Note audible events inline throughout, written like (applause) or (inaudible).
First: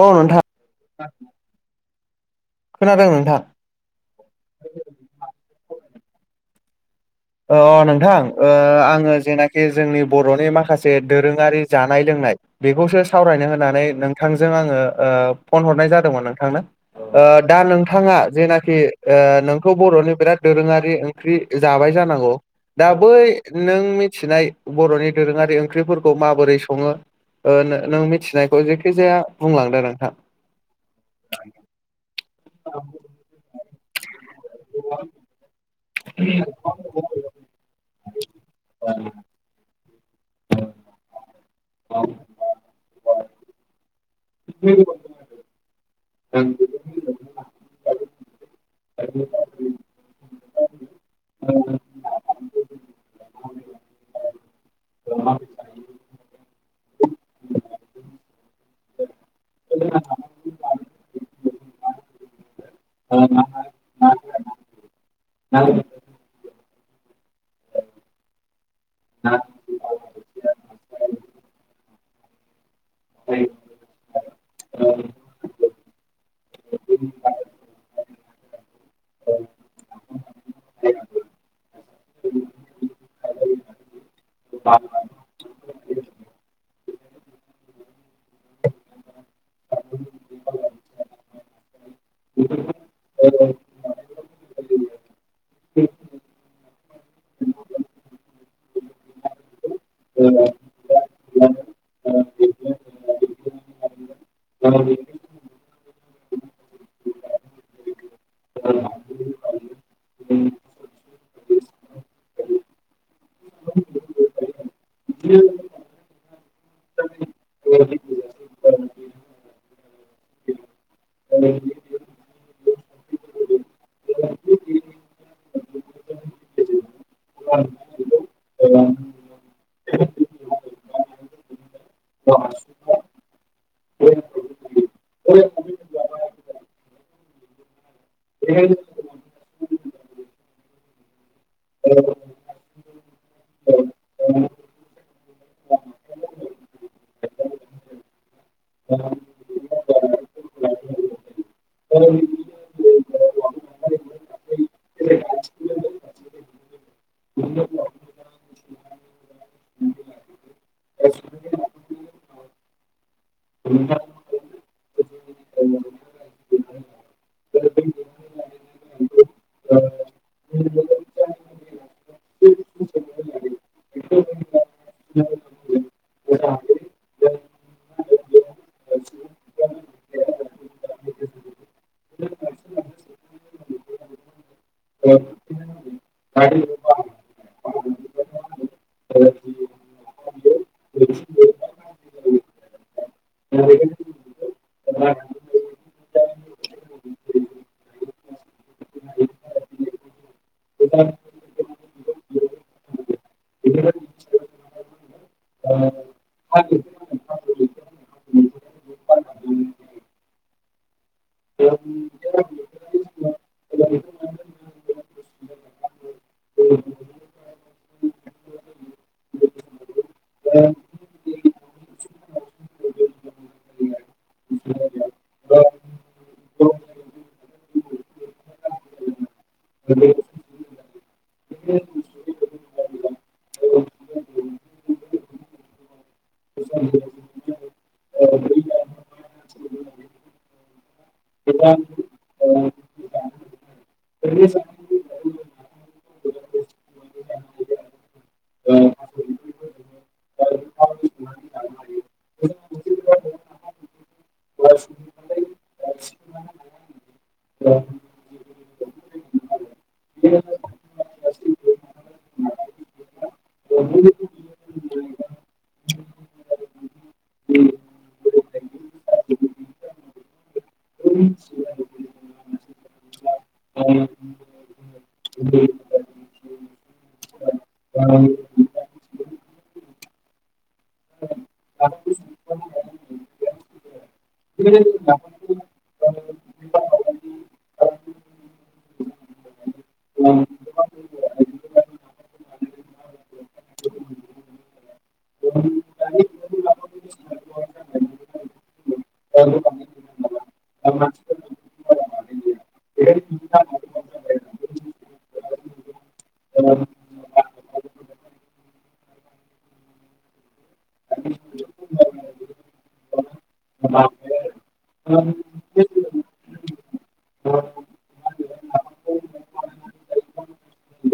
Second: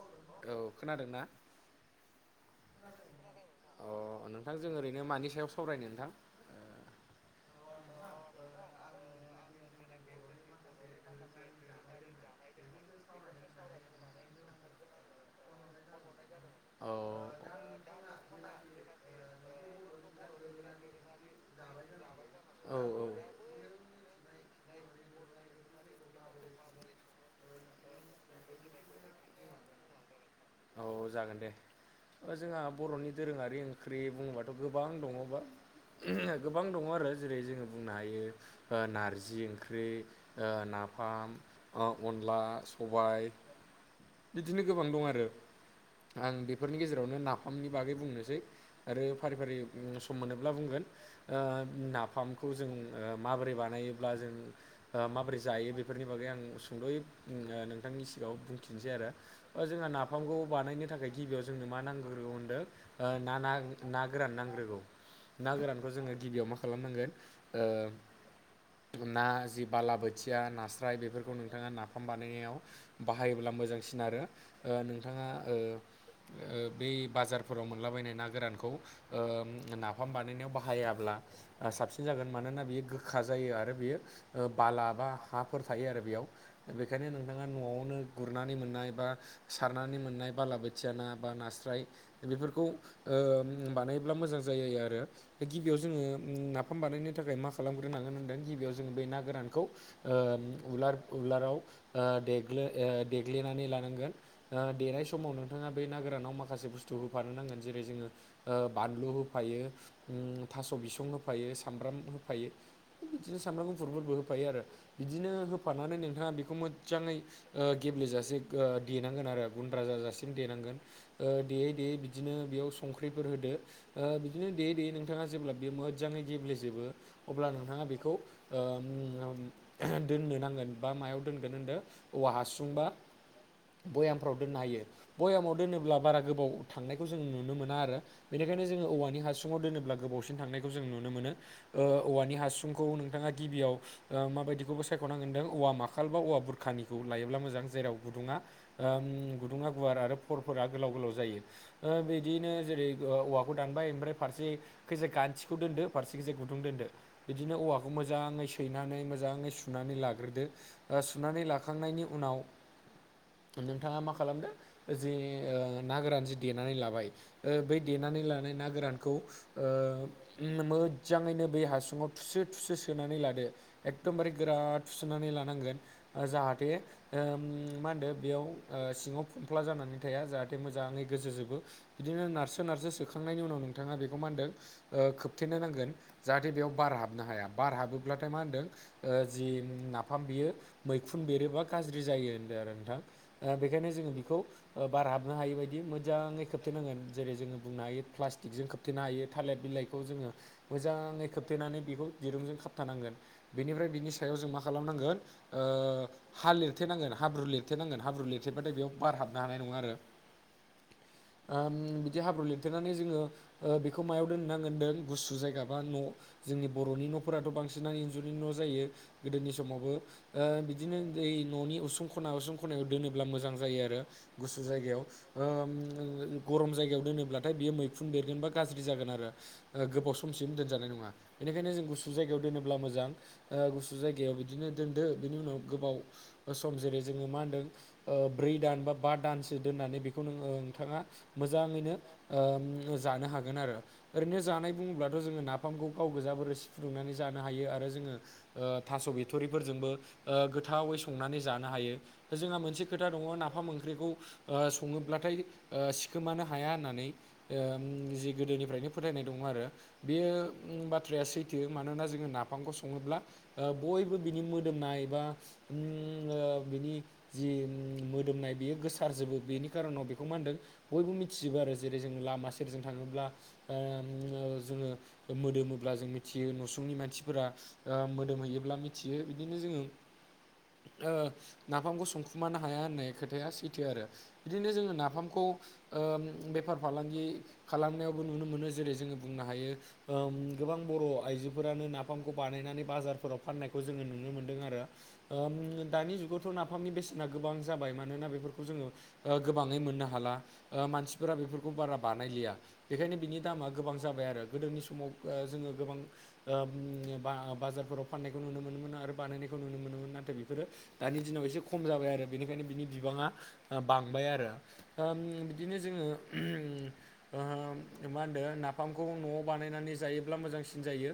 औ नोंथा औ खोनादोंना खोनादों नोंथां। अ नोंथां जों ओरैनो मानि सायाव सावरायनो नोंथां। ओ अ नोंथां ओ आङो जेनाखि जोंनि बर'नि माखासे दोरोङारि जानाय लोंनाय बेखौसो सावरायनो होननानै नोंथांजों आङो ओ फन हरनाय जादोंमोन नोंथांनो। औ ओ दा नोंथाङा जेनाखि ओ नों खौ बर'नि बिराद दोरोङारि ओंख्रि जाबाय जानांगौ औ दा बै नों मिथिनाय बर'नि दोरोङारि ओंख्रिफोरखौ माबोरै सङो? ओ नो नों मिथिनायखौ जेखिजाया बुंलांदो नोंथां। औ जागोन दे ओ जोंहा बर'नि दोरोङारि ओं ख्रि बुंबाथ' गोबां दङबा गोबां दङ आरो जेरै जोङो बुंनो हायो ओ नारजि ओंख्रि ओ नाफाम। ओ अनला स'बाय। बिदिनो गोबां दं आरो आं बेफोरनि गेजेरावनो नाफामनि बागै बुंनोसै। आरो फारि फारि सम मोनोब्ला बुंगोन। ओ उम नाफामखौ जों ओ माबोरै बानायोब्ला जों ओ माबोरै जायो बेफोरनि बागै आं सुंद'यै उम ओ नोंथांनि सिगाङाव बुंथिनोसै आरो। ओ जोंहा नाफामखौ बानायनो थाखाय गिबियाव जोंनो मा नांग्रोगौ होनदों ओ ना ना नागोरान नांग्रोगौ। ना गोरानखौ जोङो गिबियाव मा खालामनांगोन ओ ना जि बालाबोथिया नास्राय बेफोरखौ नोंथाङा नाफाम बानायनायाव बायोब्ला मोजांसिन आरो ओ नोंथाङा ओ ओ बै बाजारफोर मोनलाबायनाय ना गोरानखौ ओ नाफाम बानायनायाव बाहायाब्ला। ओ साबसिन जागोन मानोना बियो गोखा जायो आरो बियो ओ बाला बा हाफोर थायो आरो बेयाव बेखायनो नोंथाङा न'आवनो गुरनानै मोननाय बा सारनानै मोननाय बालाबोथिया ना बा नास्राय बेफोरखौ ओ बानायोब्ला मोजां जायो आरो दा गिबियाव जोङो उम नाफाम बानायनो थाखाय मा खालामग्रोनांगोन होनदों गिबियाव जोङो बे ना गोरानखौ ओ उलार उलाराव ओ देग्लो-देग्लिनानै लानांगोन। ओ देनाय समाव नोंथाङा बे ना गोरानाव माखासे बुस्थु नांगोन जेरै जोङो ओ बानलु होफायो उम थास' बिसं होफायो सामब्राम होफायो। बिदिनो सामब्राम गुफुरफोरबो होफायो आरो। बिदिनो होफानानै नोंथाङा बेखौ मोजाङै गेब्ले जासे ओ देनांगोन आरो गुन्द्रा जाजासिम देनांगोन। ओ देयै देयै बिदिनो बेयाव संख्रिफोर होदो। ओ बिदिनो देयै देयै नोंथाङा जेब्ला बेयो मोजाङै गेब्लेजोबो अब्ला नोंथाङा बेखौ ओ उम दोननो नांगोन बा मायाव दोनगोन होनदों औवा हासुं। बा भयामफ्राव दोननो हायो भयामफ्राव दोनोब्ला बारा गोबाव थांनायखौ जों नुनो मोना आरो। बेनिखायनो जोङो औवानि हासुङाव दोनोब्ला गोबावसिन थांनायखौ जों नुनो मोनो औवानि हासुं हासुंखौ नोंथाङा गिबियाव ओ माबायदिखौबो सायख'नांगोन होनदों औवा माखाल बा औवा बुरखानिखौ लायोब्ला मोजां। जां जेराव गुदुङा ओ उम गुदुङा गुवार आरो फरफोरा गोलाव गोलाव जायो। ओ बिदिनो जेरै औवाखौ दानबाय ओमफ्राय फारसे खैजा गान्थिखौ दोनदो फारसेखौ गुदुं दोनदो। बिदिनो औवाखौ मोजाङै सैनानै मोजाङै सुनानै लाग्रोदो। ओ सुनानै लाखांनायनि उनाव नोंथाङा मा खालामदों? जि ओ ना गोरान जि देनानै लाबाय ओ बै देनानै लानाय ना गोरानखौ ओ मोजाङैनो बे हासुङाव थुसो थुसो सोनानै लादो। एखदमबारे गोरा थुसननानै लानांगोन जाहाथे ओ मा होनदो बेयाव सिङाव खंक्ला जानानै थाया जाहाथे मोजाङै गोजोजोबो। बिदिनो नारसो नारसो सोखांनायनि उनाव नोंथाङा बेखौ मा होनदों? खोबथेनो नांगोन जाहाथे बेयाव बार हाबनो हाया। बार हाबोब्लाथाय मा होनदों ओ जि नाफाम बियो मैखुन बेरोबा गाज्रि जायो होनदों आरो नोंथां दा बेखायनो जोङो बेखौ ओ बार हाबनो हायै बायदि मोजाङै खोबथेनांगोन जेरै जोङो बुंनो हायो प्लास्टिकजों खोबथे खोबथेनो हायो थालिर बिलाइखौ जोङो मोजाङै खोबथेनानै बेखौ दिरुंजों खाबथानांगोन। बेनिफ्राय बिनि सायाव जों मा खालामनांगोन ओ हा लिरथेनांगोन हाब्रु लिरथेनांगोन हाब्रु लिरथेबाथाय बेयाव बार हाबनो हानाय नङा आरो। ओम बिदि हाब्रु लिरथेनानै जोङो ओ बेखौ मायाव दोननांगोन होनदों गुसु जायगा बा न' जोंनि बर'नि न'फोराथ' बांसिनानो इन्जुरनि न' जायो गोदोनि समावबो ओ बिदिनो दै न'नि उसुं खना उसुं खनायाव दोनोब्ला जायो गुसु जायगायाव। ओम गरम जायगायाव दोनोब्लाथाय बियो मैखुन बेरगोन बा गाज्रि जागोन आरो गोबाव समसिम दोनजानाय नङा बेनिखायनो जों गुसु जायगायाव दोनोब्ला मोजां। गुसु जायगायाव बिदिनो दोनदो बेनि उनाव गोबाव सम जेरै जोङो मा होनदों ब्रै दान बा बा दानसो दोननानै बेखौ नों नोंथाङा मोजाङैनो जानो हागोन आरो। ओरैनो जानाय बुङोब्लाथ' जोङो नाफामखौ गाव गोजाबो रोसि फुदुंनानै जानो हायो आरो जोङो थास' बिथ'रिफोरजोंबो गोथावै संनानै जानो हायो। जोंहा मोनसे खोथा दङ नाफाम ओंख्रिखौ सङोब्लाथाय सिखोमानो हाया होननानै ओ जिस गोदोनिफ्रायनो फोथायनाय दङ आरो। बेयो बाथ्राया सैथो मानोना जोङो नाफामखौ सङोब्ला बयबो बिनि मोदोमनाय बा ओम बिनि जि मोदोमनाय बियो गोसारजोबो बेनि खारनाव बेखौ मा होनदों बयबो मिथिजोबो आरो जेरै जोंङो लामा सेरजों थाङोब्ला जोङो मोदोमोब्ला जों मिथियो न'सुंनि मानसिफोरा ओ मोदोमहैयोब्ला मिथियो बिदिनो जोङो नाफामखौ संखुमानो हाया होननाय खोथाया सैथो आरो बिदिनो जोङो नाफामखौ बेफार फालांगि खालामनायावबो नुनो मोनो जेरै जोङो बुंनो हायो गोबां बर' आइजोफोरानो नाफामखौ बानायनानै बाजारफोराव फाननायखौ जोङो नुनो मोन्दों आरो। ओम दानि जुगावथ' नाफामनि बेसेना गोबां जाबाय मानोना बेफोरखौ जोङो गोबाङै मोननो हाला मानसिफोरा बेफोरखौ बारा बानायलिया बेखायनो बिनि दामा गोबां जाबाय आरो गोदोनि समाव जोङो गोबां बाजारफोराव फाननायखौ नुनो मोनोमोन आरो बानायनायखौ नुनो मोनोमोन नाथाय बेफोरो दानि दिनाव एसे खम जाबाय आरो बेनिखायनो बिनि बिबाङा बांबाय आरो बिदिनो जोङो मा होदो नाफामखौ न'आव बानायनानै जायोब्ला मोजांसिन जायो।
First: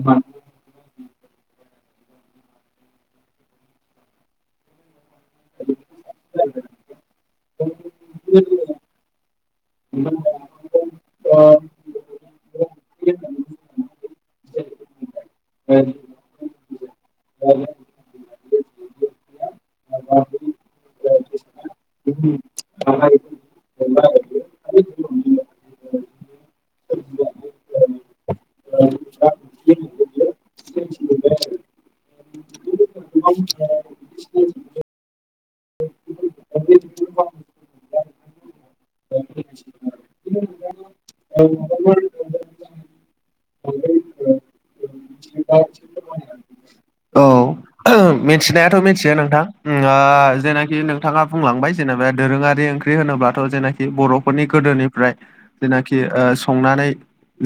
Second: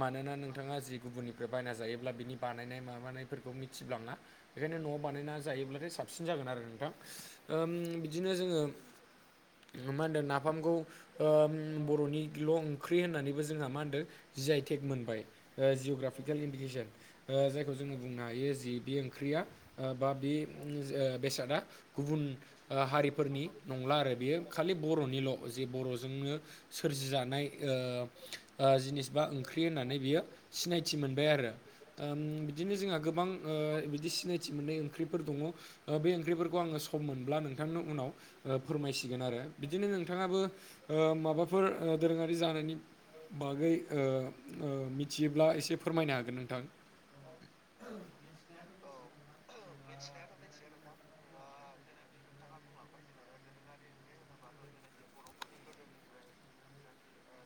मानोना नोंथाङा जि गुबुननिफ्राय बायना जायोब्ला बिनि बानायनाय माबानाय फोरखौ मिथिब्लांङा बेखायनो न'आव बानायना जायोब्लाथाय साबसिन जागोन आरो नोंथां। बिदिनो जोङो मा होनदों नाफामखौ बर'निल' ओंख्रि होननानैबो जोंहा मा होनदों जि आइ टेग मोनबाय। जिअ'ग्राफिकेल इन्डिकेसन जायखौ जोङो बुंनो हायो जि बे ओंख्रिया बा बे बेसादा गुबुन हारिफोरनि नंला आरो बेयो खालि बर'निल' जे बर'जोंनो सोरजिजानाय जिनिस बा ओंख्रि होननानै बियो सिनायथि मोनबाय आरो ओम बि दिनो जोंहा गोबां बिदि सिनायथि मोननाय ओंख्रिफोर दङ बे ओंख्रिफोरखौ आङो सम मोनब्ला नोंथांनि उनाव फोरमायसिगोन आरो बिदिनो नोंथाङाबो माबाफोर दोरोङारि जानायनि बागै मिथियोब्ला एसे फोरमायनो हागोन नोंथां। औ मिथिनायाथ' मिथियो नोंथां ओम जेनाखि नोंथाङा बुंलांबाय जेनेबा दोरोङारि ओंख्रि होनोब्लाथ' जेनाखि बर'फोरनि गोदोनिफ्राय जेनाखि संनानै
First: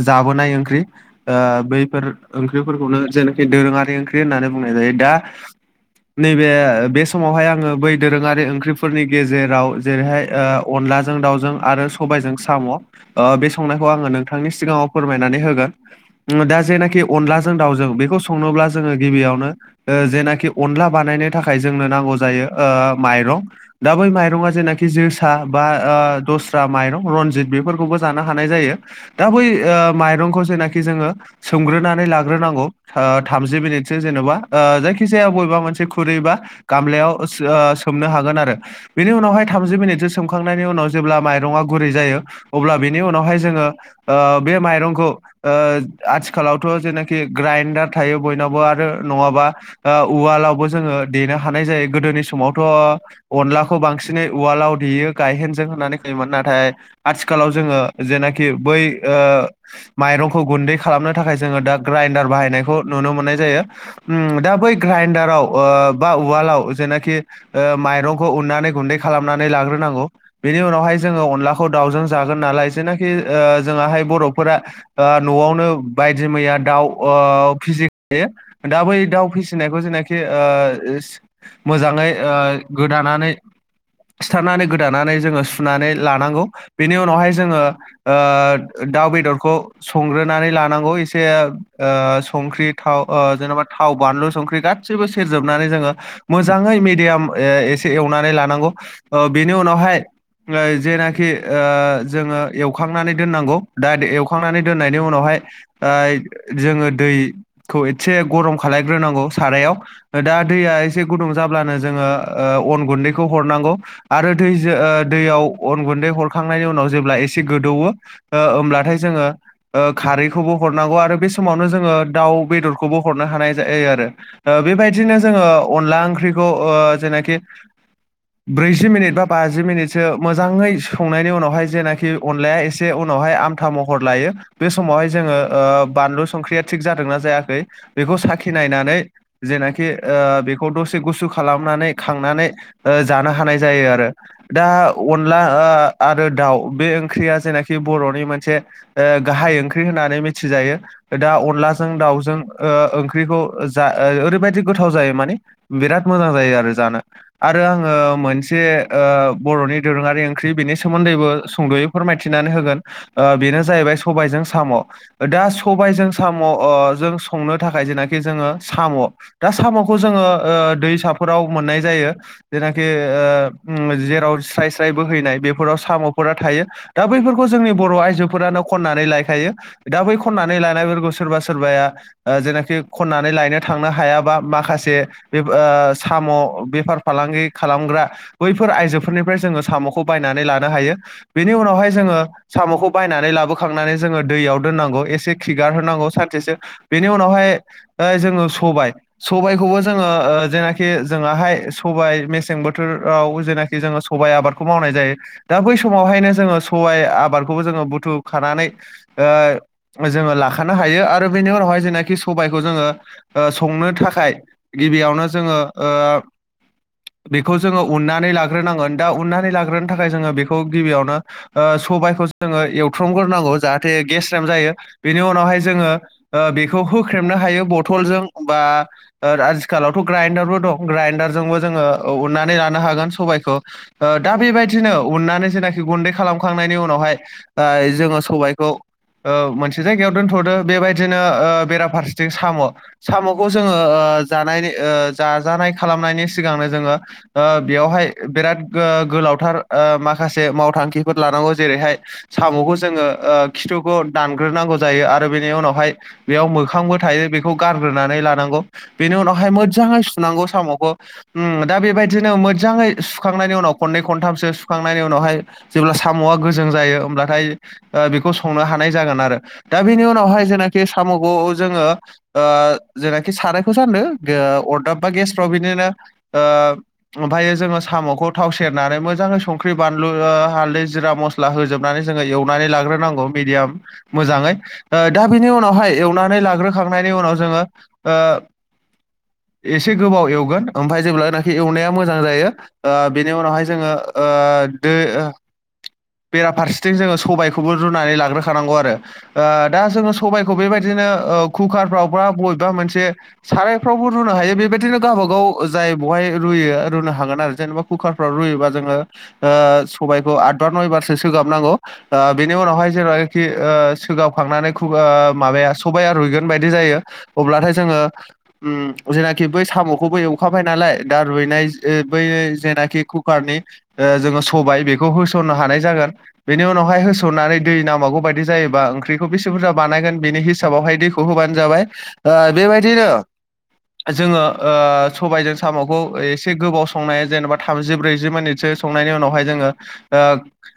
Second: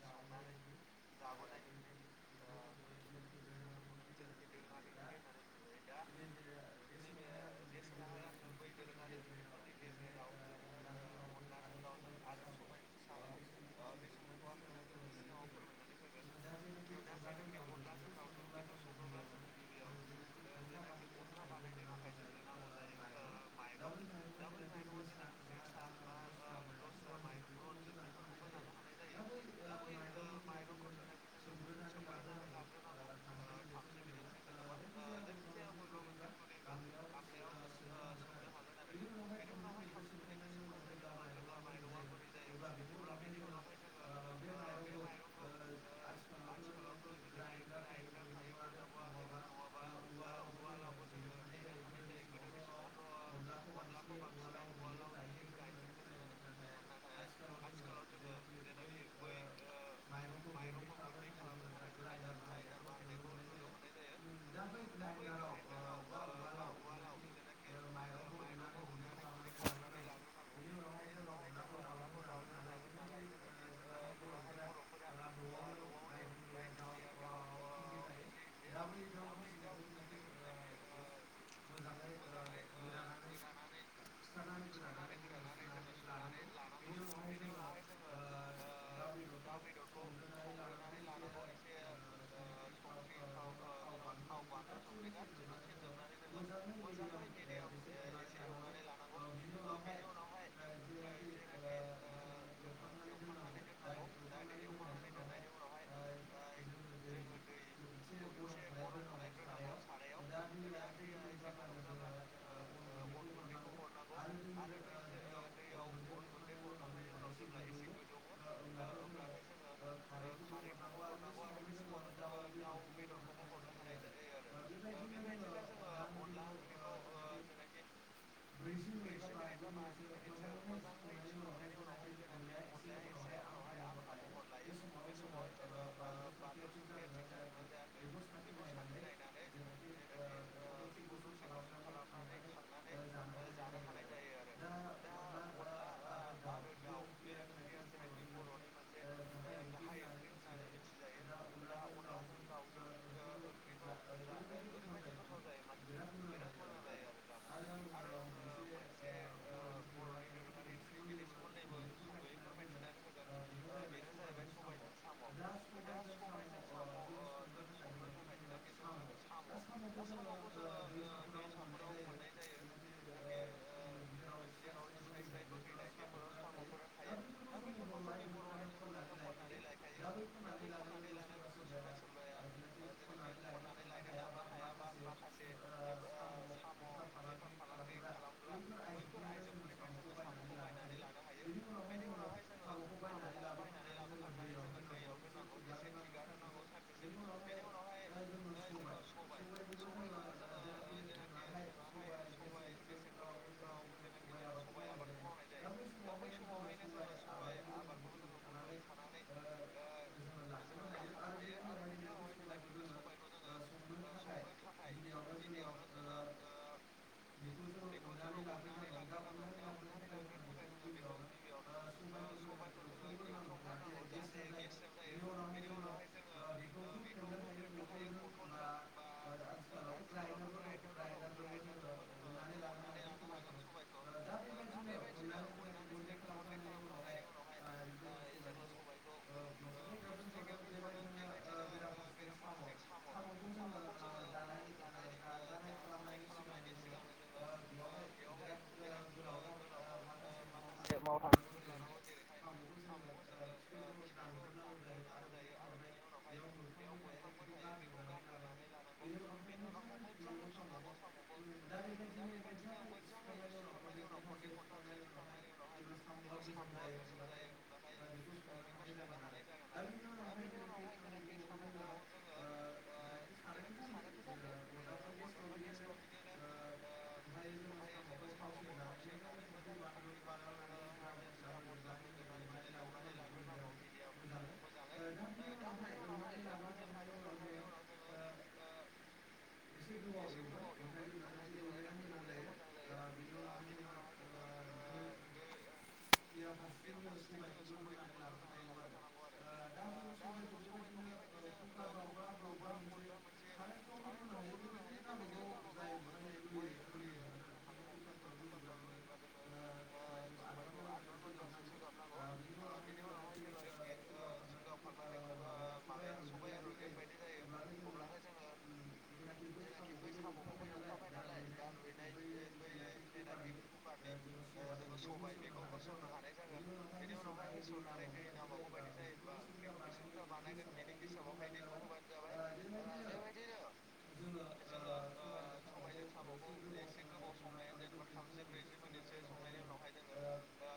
जाबोनाय ओंख्रि ओ बैफोर ओंख्रिफोरखौनो जेनाखि दोरोङारि ओंख्रि होननानै बुंनाय जायो दा नैबे बे समावहाय आङो बै दोरोङारि ओंख्रिफोरनि गेजेराव जेरैहाय अनलाजों दाउजों आरो सबायजों साम' अ बे संनायखौ आङो नोंथांनि सिगाङाव फोरमायनानै होगोन उम दा जेनाखि अनलाजों दाउजों बेखौ संनोब्ला जोङो गिबियावनो ओ जेनाखि अनला बानायनो थाखाय जोंनो नांगौ जायो ओ माइरं दा बै माइरंआ जेनाखि जोसा बा ओ दस्रा माइरं रनजित बेफोरखौबो जानो हानाय जायो। दा बै ओ माइरंखौ जेनाखि जोङो सोमग्रोनानै लाग्रोनांगौ ओ थामजि मिनिटसो जेन'बा ओ जायखि जायखि जाया बबेबा मोनसे खुरैबा गामलायाव ओ सोमनो हागोन आरो बेनि उनावहाय थामजि मिनिटसो सोमखांनायनि उनाव जेब्ला माइरङा गुरै जायो अब्ला बेनि उनावहाय जोङो ओ बे माइरंखौ ओ आथिखालावथ' जेनाखि ग्राइन्डार थायो बयनावबो आरो नङाबा ओ उवालावबो जोङो देनो हानाय जायो गोदोनि समावथ' अनलाखौ बांसिनै उवालाव देयो गायहेनजों होननानै (unintelligible) मोन नाथाय आथिखालाव जोङो जेनाखि बै ओ माइरंखौ गुन्दै खालामनो थाखाय जोङो दा ग्राइन्डार बाहायनायखौ नुनो मोननाय जायो। उम दा बै ग्राइडाराव ओ बा उवालाव जेनाखि ओ माइरंखौ उननानै गुन्दै खालामनानै लाग्रोनांगौ। बेनि उनावहाय जोङो अनलाखौ दाउजों जागोन नालाय जेनाखि ओ जोङोहाय बर'फोरा ओ न'आवनो बायदि मैया दाउ ओ (unintelligible) फिसिखायो दा बै दाउ फिसि फिसिनायखौ जेनाखि ओ मोजाङै ओ गोदानानै सिथारनानै गोदानानै जोङो सुनानै लानांगौ बेनि उनावहाय जोङो ओ दाउ बेदरखौ संग्रोनानै लानांगौ एसे ओ संख्रि थाव ओ जेनबा थाव बानलु संख्रि गासिबो सेरजोबनानै जोङो मोजाङै मेडियाम एसे एवनानै लानांगौ। ओ बेनि उनावहाय ओ जेनाखि ओ जोङो एवखांनानै दोननांगौ दा एवखांनानै दोननायनि उनावहाय ओ जोङो दैखौ एतसे गरम खालायग्रोनांगौ सारायाव दा दैया एसे गुदुं जाब्लानो जोङो ओ अन गुन्दैखौ हरनांगौ आरो दैजों दैयाव अन गुन्दै हरखांनायनि उनाव जेब्ला एसे गोदौवो ओ होमब्लाथाय जोङो ओ खारैखौबो हरनांगौ आरो बे समावनो जोङो दाव बेदरखौबो हरनो हानाय जायो आरो। ओ बेबायदिनो जोङो अनला ओंख्रिखौ ओ जेनाखि ब्रैजि मिनिट बा बाजि मिनिटसो मोजाङै संनायनि उनावहाय जेनाखि अनलाया एसे उनावहाय आम था महर लायो बे समावहाय जोङो ओ बानलु संख्रिया थिग जादोंना जायाखै बेखौ साखि नायनानै जेनाखि ओ बेखौ दसे गुसु खालामनानै खांनानै ओ जानो हानाय जायो आरो। दा अनला ओ आरो दाउ बे ओंख्रिया जेनाखि बर'नि मोनसे ओ गाहाय ओंख्रि होननानै मिथिजायो दा अनलाजों दाउजों ओ ओंख्रिखौ जा ओरैबायदि गोथाव जायो माने बिराद मोजां जायो आरो जानो। आरो आङो मोनसे ओ बर'नि दोरोङारि ओंख्रि बेनि सोमोन्दैबो सुंद'यै फोरमायथिनानै होगोन ओ बेनो जाहैबाय सबायजों साम'। दा सबायजों साम' ओ जों संनो थाखाय जेनाखि जोङो साम' दा साम'खौ जोङो ओ दैसाफोराव मोननाय जायो। जेनाखि ओ उम जेराव स्राय स्राय बोहैनाय बेफोराव साम'फोरा थायो। दा बैफोरखौ जोंनि बर' आइजोफोरानो खननानै लायखायो। दा बै खननानै लानायफोरखौ सोरबा सोरबाया ओ जेनाखि खनना नानै लायनो थांनो हायाबा माखासे बे ओ साम' बेफार फालांगि खालामग्रा बैफोर आइजोफोरनिफ्राय जोङो साम'खौ बायनानै लानो हायो बेनि उनावहाय जोङो साम'खौ बायनानै लाबोखांनानै जोङो दैयाव दोननांगौ एसे खिगारहोनांगौ सानसेसो बेनि उनावहाय ओ जोङो सबाय सबायखौबो जोङो ओ जेनाखि जोंआहाय सबाइ मेसें बोथोराव जेना खि जोङो सबाय आबादखौ मावनाय जायो दा बै समावहायनो जोङो सबाइ आबादखौबो जोङो बुथु खानानै ओ जोङो लाखानो हायो आरो बेनि उनावहाय जेनाखि सबाइखौ जोङो ओ संनो थाखाय गिबियावनो जोङो ओ बेखौ जोङो उननानै लाग्रोनांगोन दा उननानै लाग्रोनो थाखाय जोङो बेखौ गिबियावनो ओ सबाइखौ जोङो एवथ्रमग्रोनांगौ जाहाथे गेस्रेम जायो बेनि उनावहाय जोङो ओ बेखौ होख्रेमनो हायो बथलजों बा ओ आथिखालावथ' ग्राइडारबो दं ग्राइडारजोंबो जोङो औ उननानै लानो हागोन सबायखौ ओ दा बेबायदिनो उननानै जेनाखि गुन्दै खालामखांनायनि उनावहाय ओ जोङो सबायखौ ओ मोनसे जायगायाव दोनथ'दो बेबायदिनो ओ बेराफारसेथिं साम' साम'खौ जोङो ओ जानायनि ओ जाजानाय खालामनायनि सिगांनो जोङो ओ बेयावहाय बेराद गो-गोलावथार ओ माखासे माव थांखिफोर लानांगौ जेरैहाय साम'खौ जोङो ओ खिथुखौ दानग्रोनांगो जायो आरो बेनि उनावहाय बेयाव मोखांबो थायो बे खौ गारग्रोनानै लानांगौ बेनि उनावहाय मोदजाङै सुनांगौ साम'खौ ओम दा बेबायदिनो मोजाङै सुखांनायनि उनाव खननै खनथामसो सुखांनायनि उनावहाय जेब्ला साम'आ गोजों जायो ओमब्लाथाय ओ बेखौ संनो हानाय जागोन आरो दा बेनि उनावहाय जेनाखि साम'खौ जोङो ओ जेनाखि सारायखौ जानदो ओ अरदाब बा गेसफ्राव बिदिनो ओ ओमफायो जोङो साम'खौ थाव सेरनानै मोजाङै संख्रि बानलु ओ हाल्दै जिरा म स्ला होजोबनानै जोङो एवनानै लाग्रोनांगौ मिडियाम मोजाङै ओ दा बिनि उनावहाय एवनानै लाग्रोखांनायनि उनाव जोङो ओ एसे गोबाव एवगोन ओमफाय जेब्लानो खि एवनाया मोजां जायो ओ बेनि उनावहाय जोङो ओ दो ओ बेराफारसेथिं जोङो सबाय खौबो रुनानै लाग्रोखानांगौ आरो ओ दा जोङो सबायखौ बेबायदिनो ओ कुकारफ्रावबा बबेबा मोनसे सारायफ्रावबो रुनो हायो बेबायदिनो गावबागाव जाय बहाय रुयो रुनो हागोन आरो जेनेबा कुकारफ्राव रुयोबा जोङो ओ सबायखौ आदबार नयबारसो सोगाबनांगौ ओ बेनि उनाव जेब्लानोखि ओ सोगाबखांनानै खुगा माबाया सबाइया रुइगोन बायदि जायो अब्लाथाय जोङो ओम जेनाखि बै साम'खौबो एवखाबाय नालाय दा रुइनायजो बै जेनाखि कुकारनि ओ जोङो स बाय बेखौ होसननो हानाय जागोन बेनि उनावहाय होसननानै दै नांबागौ बायदि जायोबा ओंख्रि खौ बेसे बुरजा बानायगोन बेनि हिसाबावहाय दैखौ होबानो जाबाय ओ बेबायदिनो जोङो ओ सबायजों साम' खौ एसे गोबाव संनाय जेनेबा थामजि ब्रैजि मिनिटसो संनायनि उनावहाय जोङो ओ